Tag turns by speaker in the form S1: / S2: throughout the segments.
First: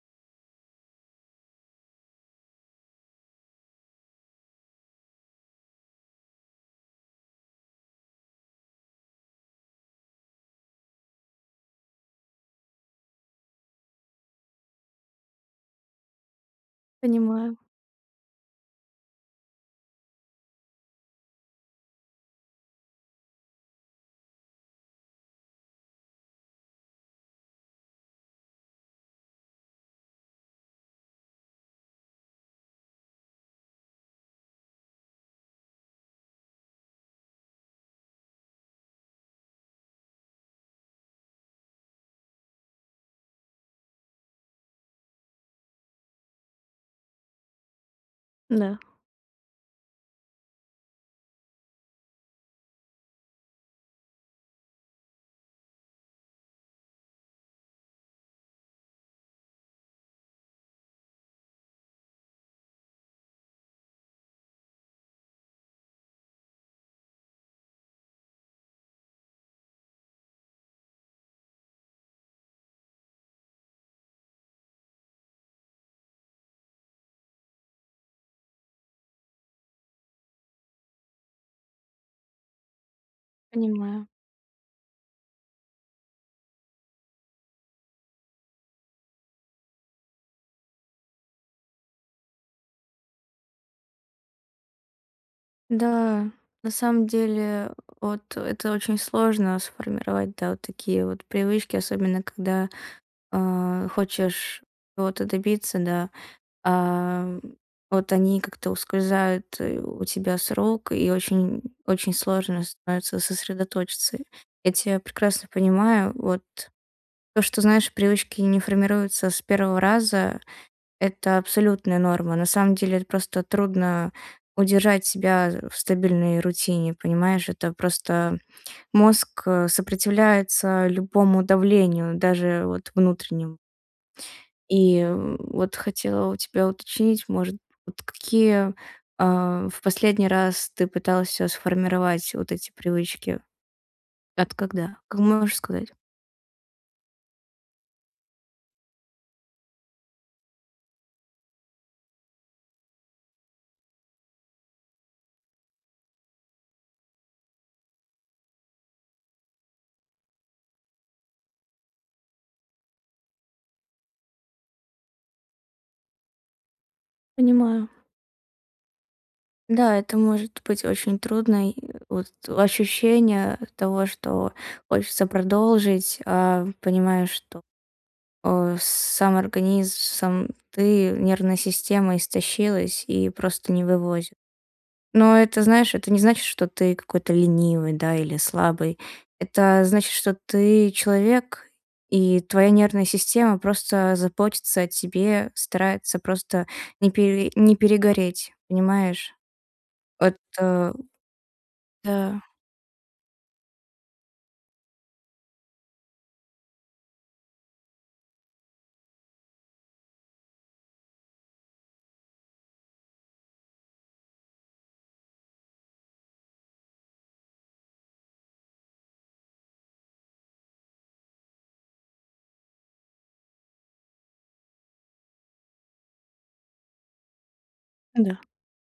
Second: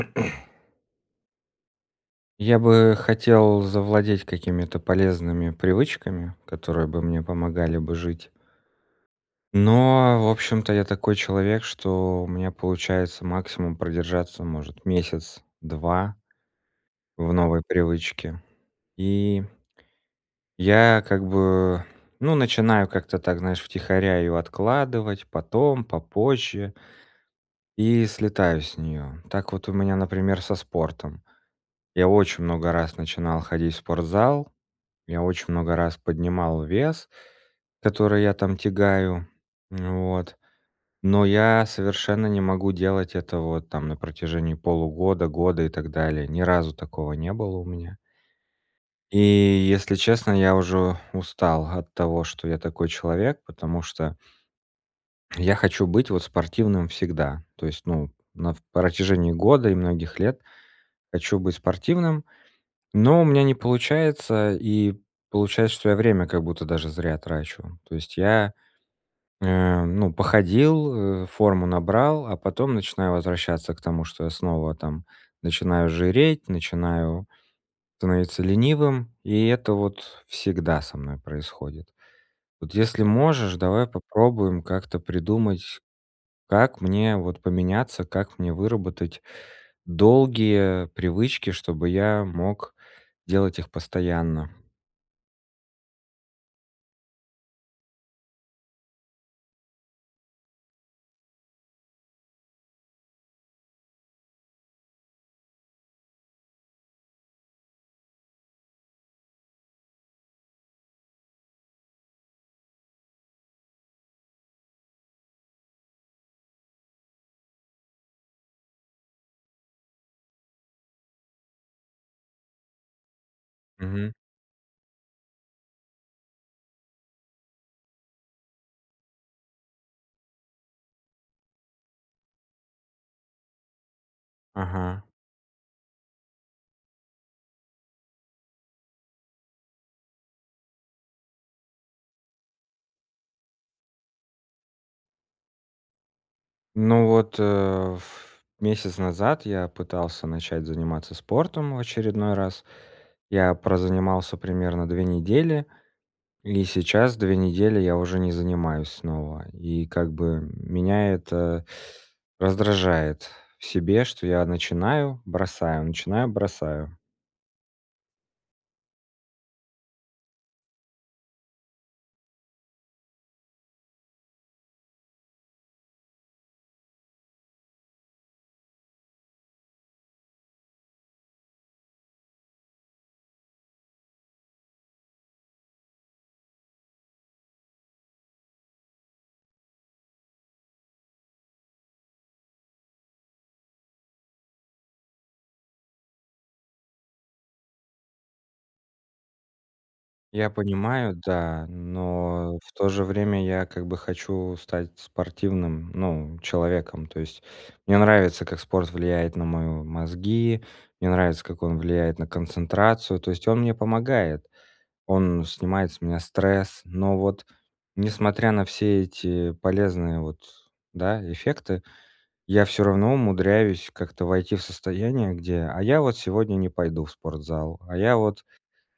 S1: Я бы хотел завладеть какими-то полезными привычками, которые бы мне помогали бы жить. Но в общем-то я такой человек, что у меня получается максимум продержаться может месяц, 2 в
S2: Понимаю.
S1: новой привычке. И я как бы, ну, начинаю как-то так, знаешь, втихаря ее откладывать, потом, попозже. И слетаю с нее. Так вот у меня, например, со спортом. Я очень много раз начинал ходить в спортзал. Я очень много раз поднимал вес, который я там тягаю, вот, но я совершенно не могу делать этого вот там на протяжении полугода, года и так далее. Ни разу такого не было у меня.
S2: Да.
S1: И, если честно, я уже устал от того, что я такой человек, потому что я хочу быть вот спортивным всегда. То есть, ну, на в протяжении года и многих лет хочу быть спортивным, но у меня не получается, и получается, что я время как будто даже зря трачу. То есть, я, э, ну, я походил, э, форму набрал, а потом начинаю возвращаться к тому, что я снова там начинаю жиреть, начинаю становиться ленивым, и это вот всегда со мной происходит. Вот если можешь, давай
S2: Понимаю.
S1: попробуем как-то придумать, как мне вот поменяться, как мне выработать долгие привычки, чтобы я мог делать их постоянно.
S2: Да, на самом деле от это очень сложно сформировать, да, вот такие вот привычки, особенно когда, э, хочешь ото добиться, да. А вот они как-то ускользают. И у тебя сроки, и очень очень сложно становится сосредоточиться. Я тебя прекрасно понимаю, вот. То, что, знаешь, привычки не формируются с первого раза- это абсолютная норма. На самом деле это просто трудно
S1: Мгм.
S2: удержать себя, э, в стабильной рутине, понимаешь? Это просто мозг, э, сопротивляется любому давлению, даже вот внутреннему. И,
S1: Ага.
S2: м вот хотела у тебя уточнить, может, вот какие, э, в последний раз ты пытался сформировать, вот эти привычки? От когда? А можешь сказать?
S1: Ну вот, э, ф месяц назад я пытался начать заниматься спортом в очередной раз. Я прозанимался примерно 2 недели, и сейчас 2 недели я уже не занимаюсь снова. И, как бы, меня это раздражает в себе, что я: начинаю, бросаю, начинаю, бросаю.
S2: Понимаю. Да, это может быть очень трудно, и вот ощущение того, что хочется продолжить, а понимаешь, что, о сам организм, сам ты, нервная система истощилась и просто не вывозит. Но это, знаешь, это не значит, что ты какой-то ленивый, да, или слабый. Это значит, что ты человек, и твоя нервная система просто заботится о тебе, старается просто не пере не перегореть, понимаешь? Вот,
S1: Я
S2: э
S1: понимаю, да,
S2: да.
S1: но в то же время я как бы хочу стать спортивным, ну, человеком. То есть мне нравится, как спорт влияет на мои мозги, мне нравится, как он влияет на концентрацию, то есть он мне помогает, он снимает с меня стресс, но вот несмотря на все эти полезные вот, да, эффекты, я всё равно умудряюсь как-то войти в состояние, где: "А я вот сегодня не пойду в спортзал, а я
S2: Да.
S1: вот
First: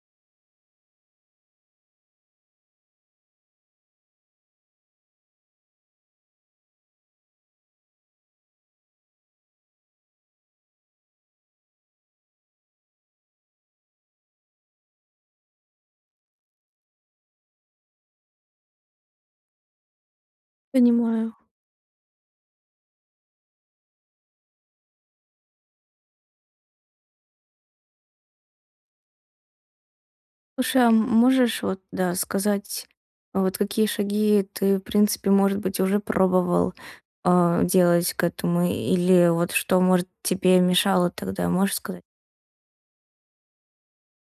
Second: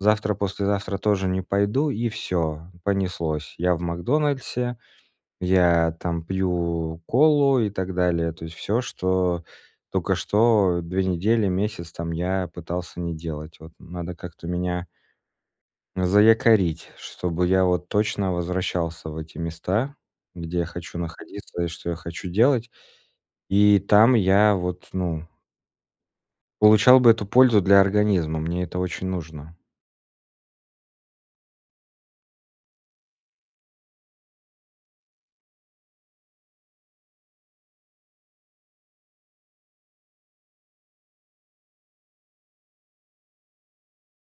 S1: завтра-послезавтра тоже не пойду". И всё, понеслось. Я в "Макдональдсе", я там пью колу и так далее, то есть всё, что только что 2 недели, месяц там я пытался не делать. Вот надо как-то меня заякорить, чтобы я вот точно возвращался в эти места, где хочу
S2: Понимаю.
S1: находиться и что я хочу делать. И там я вот, ну Получал бы эту пользу для организма. Мне это очень нужно.
S2: Слушай, а, м можешь вот, да, сказать, вот какие шаги ты, в принципе, может быть, уже пробовал, а, делать к этому или вот что, может, тебе мешало тогда, можешь сказать?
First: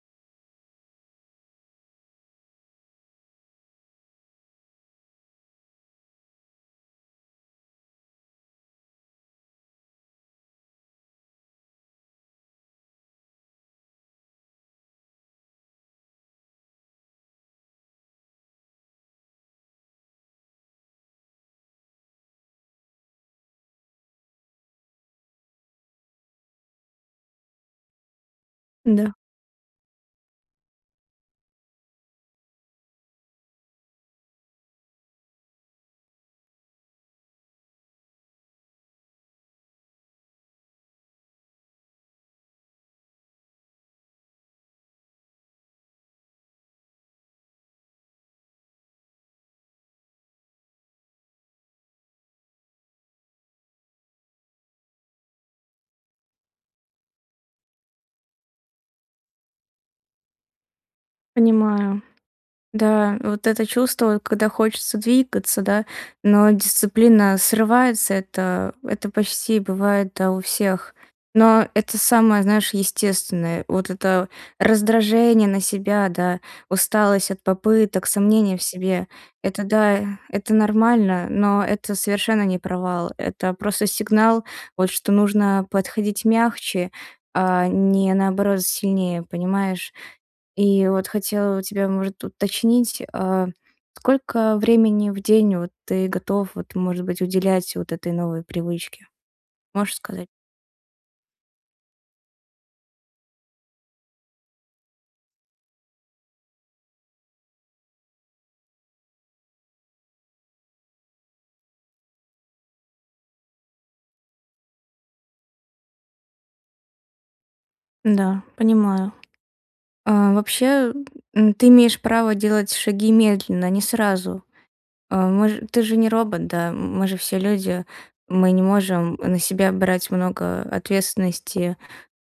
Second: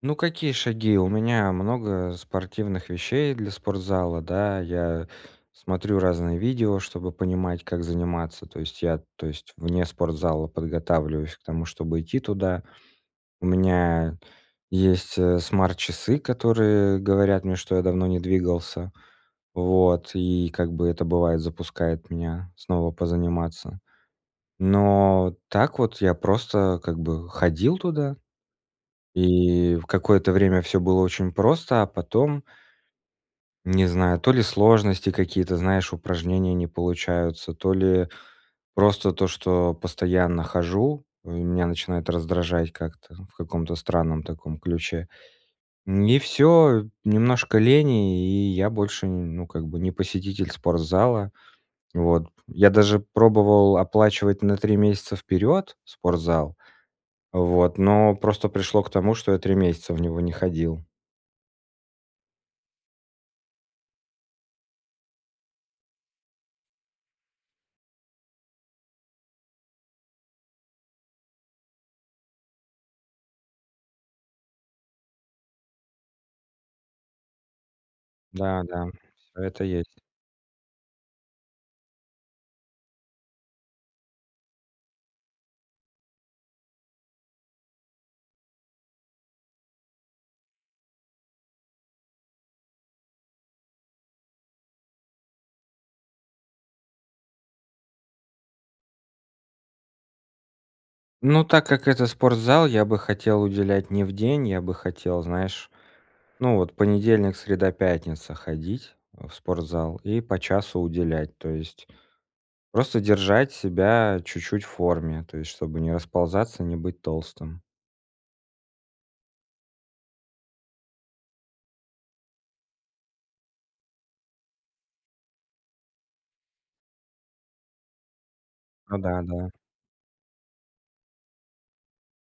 S1: Ну, какие шаги? У меня много спортивных вещей для спортзала, да, я смотрю разные видео, чтобы понимать, как заниматься, то есть я, то есть вне спортзала подготавливаюсь к тому, чтобы идти туда. У меня есть, э, смарт-часы, которые говорят мне, что я давно не двигался. Вот, и как бы это, бывает, запускает меня снова позаниматься. Но так вот я просто как бы ходил туда,
S2: Да.
S1: и в какое-то время всё было очень просто, а потом не знаю, то ли сложности, какие-то, знаешь, упражнения не получаются, то ли просто то, что постоянно хожу, меня начинает раздражать как-то, в каком-то странном таком ключе. Н и всё, немножко лени, и я больше, ну, как бы не посетитель спортзала. Вот, я даже пробовал оплачивать на 3 месяца вперед спортзал, вот, но просто пришло к тому, что я 3 месяца в него не ходил.
S2: Понимаю. Да, вот это чувство, когда хочется двигаться, да, но дисциплина срывается, это это почти бывает, да, у всех. Но это самое, знаешь, естественное. Вот это раздражение на себя, да, усталость от попыток, сомнения
S1: Да
S2: в
S1: да,
S2: себе.
S1: всё это
S2: Это
S1: есть.
S2: да, это нормально, но это совершенно не провал. Это просто сигнал, вот, что нужно подходить мягче, а не, наоборот, сильнее, понимаешь? И вот хотела у тебя, может, уточнить, а, сколько времени в день вот ты готов вот, может быть, уделять вот этой новой привычке? Можешь сказать?
S1: Ну, так как это спортзал, я бы хотел уделять не в день, я бы хотел, знаешь, ну вот, понедельник, среда, пятница- ходить в спортзал и по часу уделять, то есть просто держать себя чуть-чуть в форме, то есть чтобы не расползаться, не быть толстым.
S2: Да, понимаю. А, вообще, м, ты имеешь право делать шаги медленно, не сразу. А, мож ты же не робот, да? М мы же все люди. Мы не
S1: Ну
S2: можем
S1: да,
S2: на
S1: да.
S2: себя брать много ответственности,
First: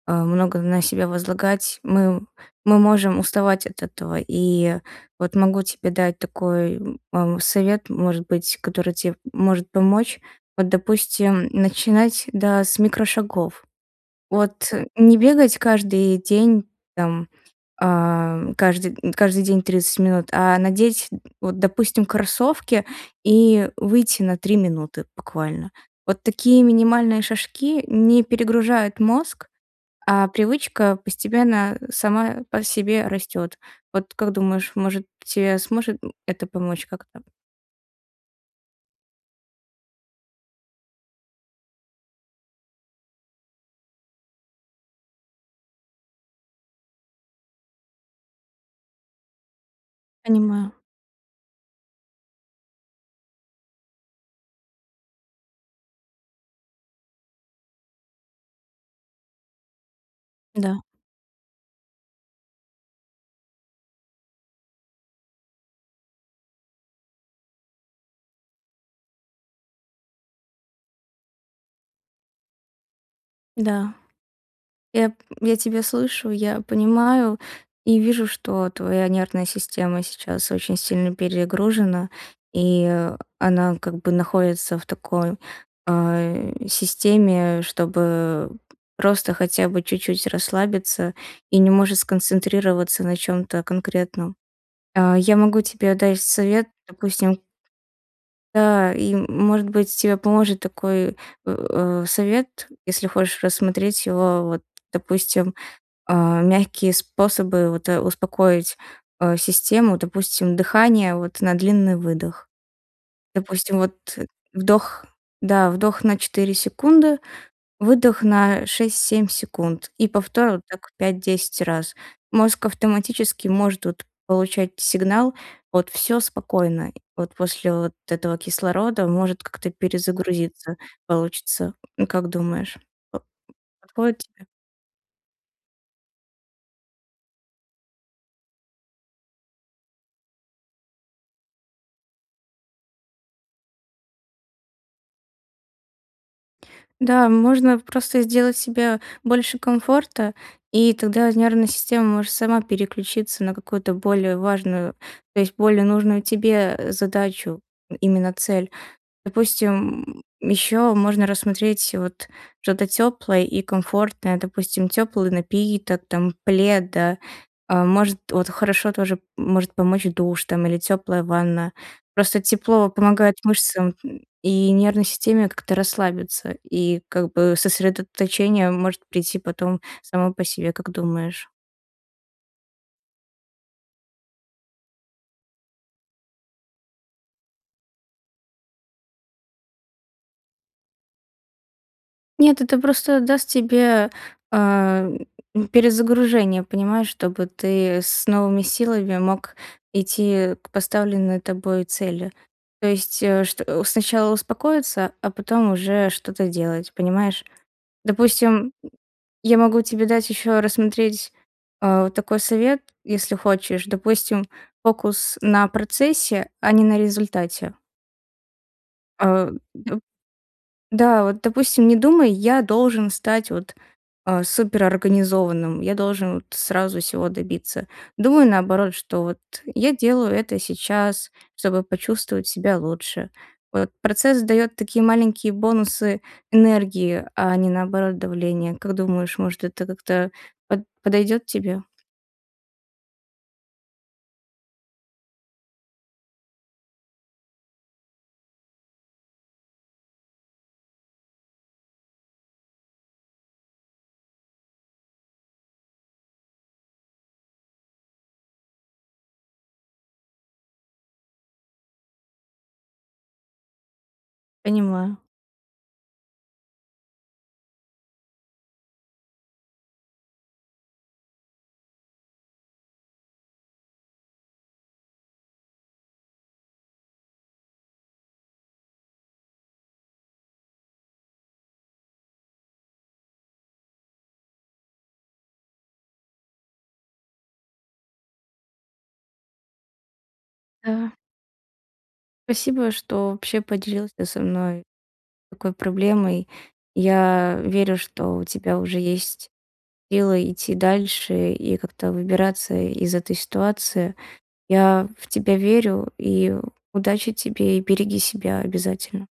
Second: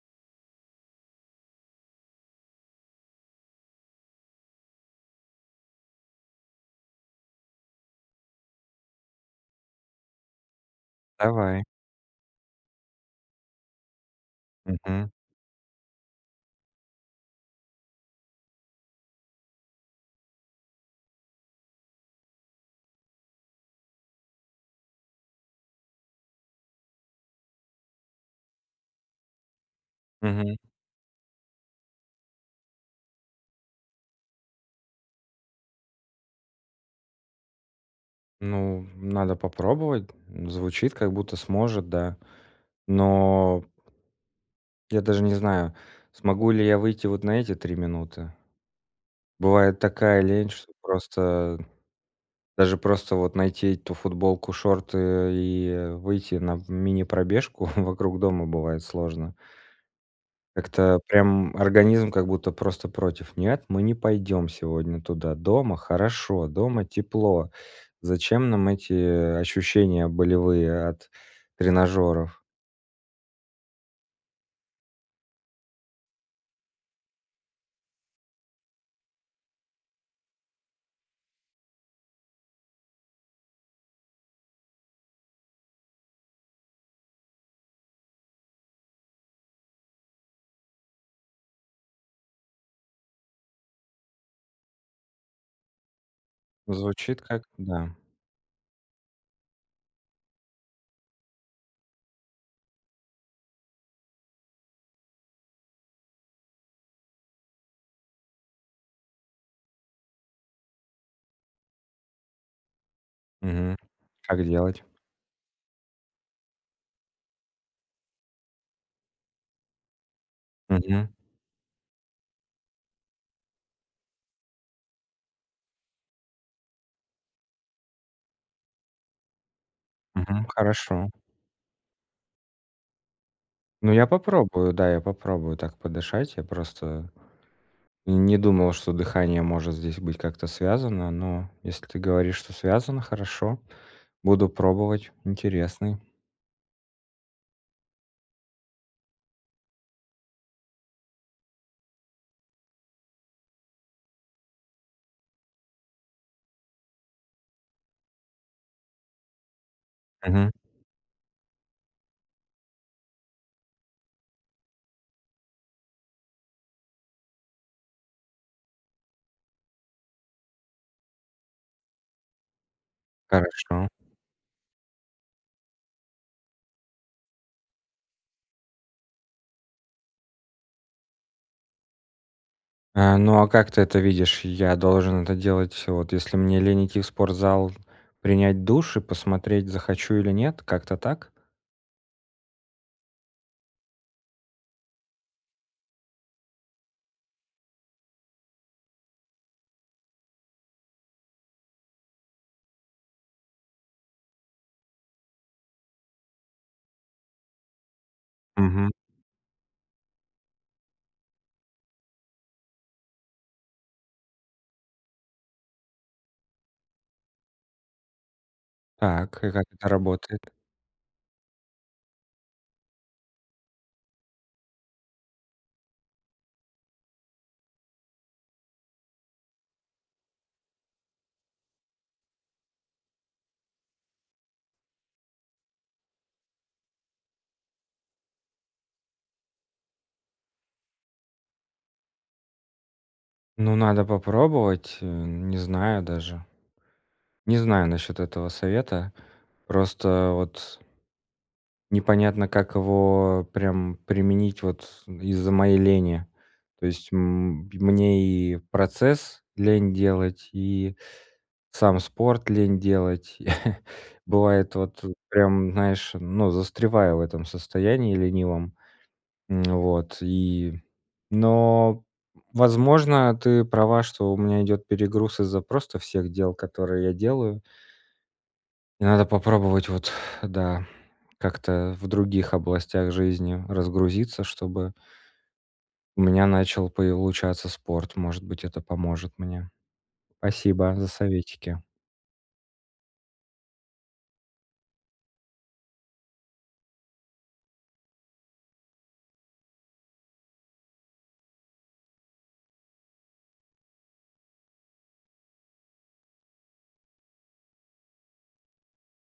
S2: а, много на себя возлагать. Мы мы можем уставать от этого. И вот могу тебе дать такой, м, ам, совет, может быть, который те может помочь. Вот, допустим,
S1: Давай.
S2: начинать, да, с микрошагов. Вот
S1: Мгм.
S2: не бегать каждый день, там, а, кажды каждый день 30 минут, а надеть, вот, допустим, кроссовки и выйти на 3 минуты буквально. Вот такие минимальные шажки не перегружают мозг, а
S1: Мгм.
S2: привычка постепенно сама по себе растёт. Вот как думаешь, может тебе сможет это помочь как-то?
S1: Ну, в надо попробовать. Звучит, как будто сможет, да. Но Я даже не знаю, смогу ли я выйти вот на эти 3 минуты. Бывает такая лень, что
S2: Понимаю.
S1: просто даже просто, вот, найти эту футболку, шорты, э, и, э, выйти на в мини-пробежку вокруг дома бывает сложно.
S2: Да.
S1: Как-то прям, м, организм как будто просто против: "Нет, мы не пойдем сегодня туда, дома хорошо, дома тепло. Зачем нам эти, э, ощущения болевые от тренажёров?"
S2: Да. Я п я тебя слышу, я понимаю и вижу, что твоя нервная система сейчас очень сильно перегружена и, э, она как бы находится в такой, а, э, системе, э, чтобы, э, просто хотя бы чуть-чуть расслабиться, и не может сконцентрироваться на чём-то конкретном. А, я могу тебе дать совет,
S1: Звучит
S2: допустим
S1: как да.
S2: Да, и м может быть, тебе поможет такой в э, совет, если хочешь рассмотреть его, вот, допустим, а, мягкие способы, вот, э, успокоить, э, систему. Допустим, дыхание, вот, на длинный выдох.
S1: Мгм.
S2: Допустим, вот,
S1: Как делать?
S2: вдох да вдох на 4 секунды, выдох на 6-7 секунд и повтор вот так
S1: Мгм.
S2: 5-10 раз. Мозг автоматически может, вот, получать сигнал: "Всё спокойно". Вот, после вот этого кислорода может как-то
S1: Мгм.
S2: перезагрузиться
S1: Хорошо.
S2: получится. Как думаешь, во м,
S1: Ну, я
S2: подходит тебе?
S1: попробую, да, я попробую так подышать. Я просто и не думал, что дыхание может здесь быть как-то связано, но если ты говоришь, что связано, хорошо. Буду пробовать. Интересный.
S2: Да, можно просто сделать себе больше комфорта, и тогда нервная система может сама переключиться на какую-то более важную то есть более нужную тебе, э, задачу, именно цель. Допустим, м,
S1: Мгм.
S2: ещё можно рассмотреть вот что-то тёплое и комфортное. Допустим, тёплый напиток там, плед, да? А может, вот хорошо тоже может помочь душ там или тёплая ванна. Просто тепло помогает
S1: Хорошо.
S2: мышцам т и нервной системе как-то расслабиться, и, как бы, сосредоточение может прийти потом само по себе, как думаешь?
S1: А, ну а как ты это видишь? Я должен это делать Вот если мне лень идти в спортзал, принять душ и посмотреть, захочу или нет. Как-то так?
S2: Нет, это просто даст тебе, а, м, перезагружение, понимаешь, чтобы ты с новыми силами мог идти к поставленной тобой цели. То есть, э, что сначала успокоиться, а потом уже что-то делать, понимаешь? Допустим,
S1: Мгм.
S2: я могу тебе дать еще рассмотреть, а, такой совет, если хочешь. Допустим, фокус на процессе, а не на результате.
S1: Так, и
S2: А,.
S1: как это работает?
S2: Да, вот, допустим, не думай: "Я должен стать вот, а, суперорганизованным, я должен вот сразу всего добиться". Думай наоборот, что вот я делаю это сейчас, чтобы почувствовать себя лучше. Вот процесс дает такие маленькие бонусы энергии, а не наоборот давления. Как думаешь, может, это как-то под подойдет тебе?
S1: Ну, надо попробовать, э, не знаю даже. Не знаю насчет этого совета. Просто вот Непонятно, как его прям применить вот из-за моей лени. То есть, м, мне и процесс лень делать, и сам спорт лень делать. Бывает, вот
S2: Понимаю.
S1: прям знаешь, ну, застреваю в этом состоянии ленивом. М, вот, и но, возможно, ты права, что у меня идет перегруз из-за просто всех дел, которые я делаю. И надо попробовать, вот, да, как-то в других областях жизни разгрузиться, чтобы у меня начал получаться спорт. Может быть, это поможет мне. Спасибо за
S2: Да.
S1: советики.
S2: Спасибо, что вообще поделился со мной такой проблемой. Я верю, что у тебя уже есть силы идти дальше и как-то выбираться из этой ситуации, я в тебя верю и удачи тебе. И береги себя обязательно.